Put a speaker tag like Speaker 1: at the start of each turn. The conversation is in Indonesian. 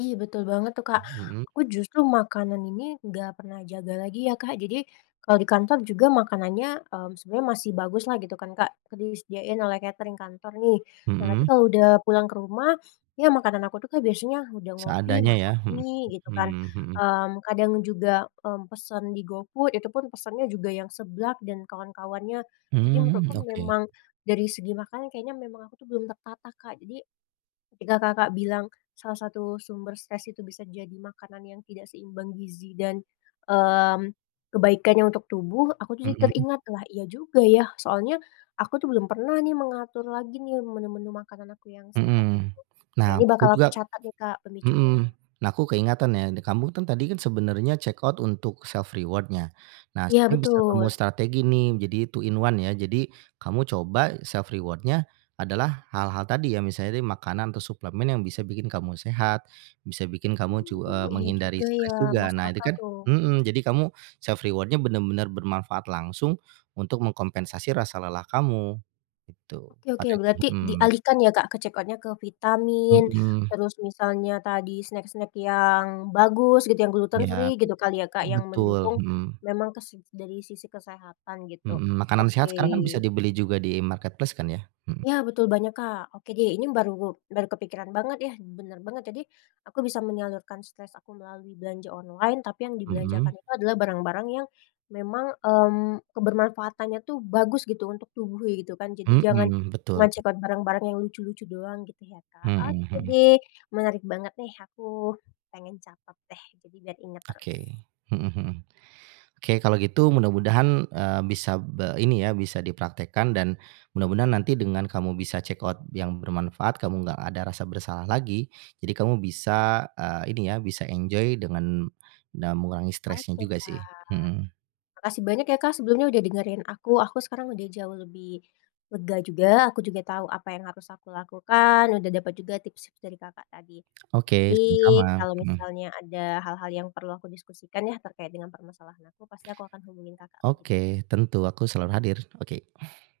Speaker 1: Iya betul banget tuh, Kak.
Speaker 2: Mhm.
Speaker 1: Aku justru makanan ini gak pernah jaga lagi ya, Kak. Jadi, kalau di kantor juga makanannya, mmm, sebenarnya masih baguslah gitu kan, Kak, sering disediain oleh katering kantor nih. Nah tapi
Speaker 2: Mhm.
Speaker 1: kalau udah pulang ke rumah, ya makanan aku tuh, Kak, biasanya udah ngopi,
Speaker 2: Seadanya
Speaker 1: masak
Speaker 2: ya, mhm
Speaker 1: mie gitu kan,
Speaker 2: mhm mhm.
Speaker 1: mmm, kadang juga, mmm, pesen di GoFood itu pun pesannya juga yang seblak dan kawan-kawannya. Jadi
Speaker 2: Mhm,
Speaker 1: menurutku
Speaker 2: oke.
Speaker 1: memang dari segi makanan kayaknya memang aku tuh belum tertata, Kak. Jadi ketika, Kakak, bilang salah satu sumber stres itu bisa jadi makanan yang tidak seimbang gizi dan, mmm, kebaikannya untuk tubuh, aku tuh jadi
Speaker 2: Mhm.
Speaker 1: teringat, "Lah iya juga ya." Soalnya, aku tuh belum pernah nih mengatur lagi nih menu-menu makanan aku yang sehat
Speaker 2: Mhm,
Speaker 1: gitu. Nah
Speaker 2: nah
Speaker 1: ini
Speaker 2: aku
Speaker 1: bakal
Speaker 2: juga
Speaker 1: aku catat nih, Kak,
Speaker 2: mhm.
Speaker 1: pemicunya.
Speaker 2: Nah aku ke ingatan ya de kamu kan tadi kan sebenarnya checkout untuk self reward ya. Nah,
Speaker 1: Iya
Speaker 2: sering bisa kamu
Speaker 1: betul.
Speaker 2: strategi nih jadi 2 in 1 ya, jadi kamu coba self reward-nya adalah hal-hal tadi ya misalnya deh makanan atau suplemen yang bisa bikin kamu sehat, bisa bikin kamu cu
Speaker 1: Oh,
Speaker 2: eee,
Speaker 1: iya
Speaker 2: menghindari
Speaker 1: juga ya,
Speaker 2: stres juga.
Speaker 1: masuk
Speaker 2: Nah itu
Speaker 1: akal
Speaker 2: kan
Speaker 1: tuh.
Speaker 2: mhm. Jadi kamu self reward-nya bener-bener bermanfaat langsung untuk mengkompensasi rasa lelah kamu, gitu
Speaker 1: Oke oke. Berarti
Speaker 2: [unintelligible] mhm.
Speaker 1: dialihkan ya, Kak, ke checkout-nya ke vitamin,
Speaker 2: Mhm.
Speaker 1: terus misalnya tadi snack-snack yang bagus gitu yang gluten
Speaker 2: Iya.
Speaker 1: free gitu kan ya, Kak, yang
Speaker 2: Betul,
Speaker 1: mendukung,
Speaker 2: mhm.
Speaker 1: memang kes dari sisi kesehatan gitu,
Speaker 2: Mhm, makanan sehat
Speaker 1: oke.
Speaker 2: sekarang kan bisa dibeli juga di marketplace kan ya, mhm.
Speaker 1: Ya betul banyak, Kak. Oke deh, ini baru baru kepikiran banget ya, bener banget. Jadi, aku bisa menyalurkan stres aku melalui belanja online tapi yang
Speaker 2: Mhm.
Speaker 1: dibelanjakan itu adalah barang-barang yang memang, mmm, kebermanfaatannya tuh bagus gitu untuk tubuh kayak gitu kan. Jadi jangan
Speaker 2: Mmm, betul.
Speaker 1: nge-check out barang-barang yang lucu-lucu doang gitu ya, Kak.
Speaker 2: Mhm
Speaker 1: Oke
Speaker 2: mhm.
Speaker 1: deh. Menarik banget nih, aku pengen catat deh jadi biar inget terus.
Speaker 2: Oke, mhm mhm. Oke, kalau gitu mudah-mudahan, eee, bisa be ini ya bisa dipraktekkan dan mudah-mudahan nanti dengan kamu bisa check out yang bermanfaat, kamu nggak ada rasa bersalah lagi. Jadi kamu bisa, eee, ini ya, bisa enjoy dengan na mengurangi stresnya
Speaker 1: Oke,
Speaker 2: juga sih,
Speaker 1: Kak.
Speaker 2: mhm.
Speaker 1: Makasih banyak ya, Kak, sebelumnya udah dengerin aku. Aku sekarang udah jauh lebih lega juga, aku juga tau apa yang harus aku lakukan, udah dapet juga tips dari Kakak tadi.
Speaker 2: Oke,
Speaker 1: Nanti
Speaker 2: sama-sama,
Speaker 1: kalo
Speaker 2: mhm.
Speaker 1: misalnya ada hal-hal yang perlu aku diskusikan ya terkait dengan permasalahan aku, pasti aku akan hubungin Kakak lagi nih.
Speaker 2: Oke. Tentu aku selalu hadir, oke.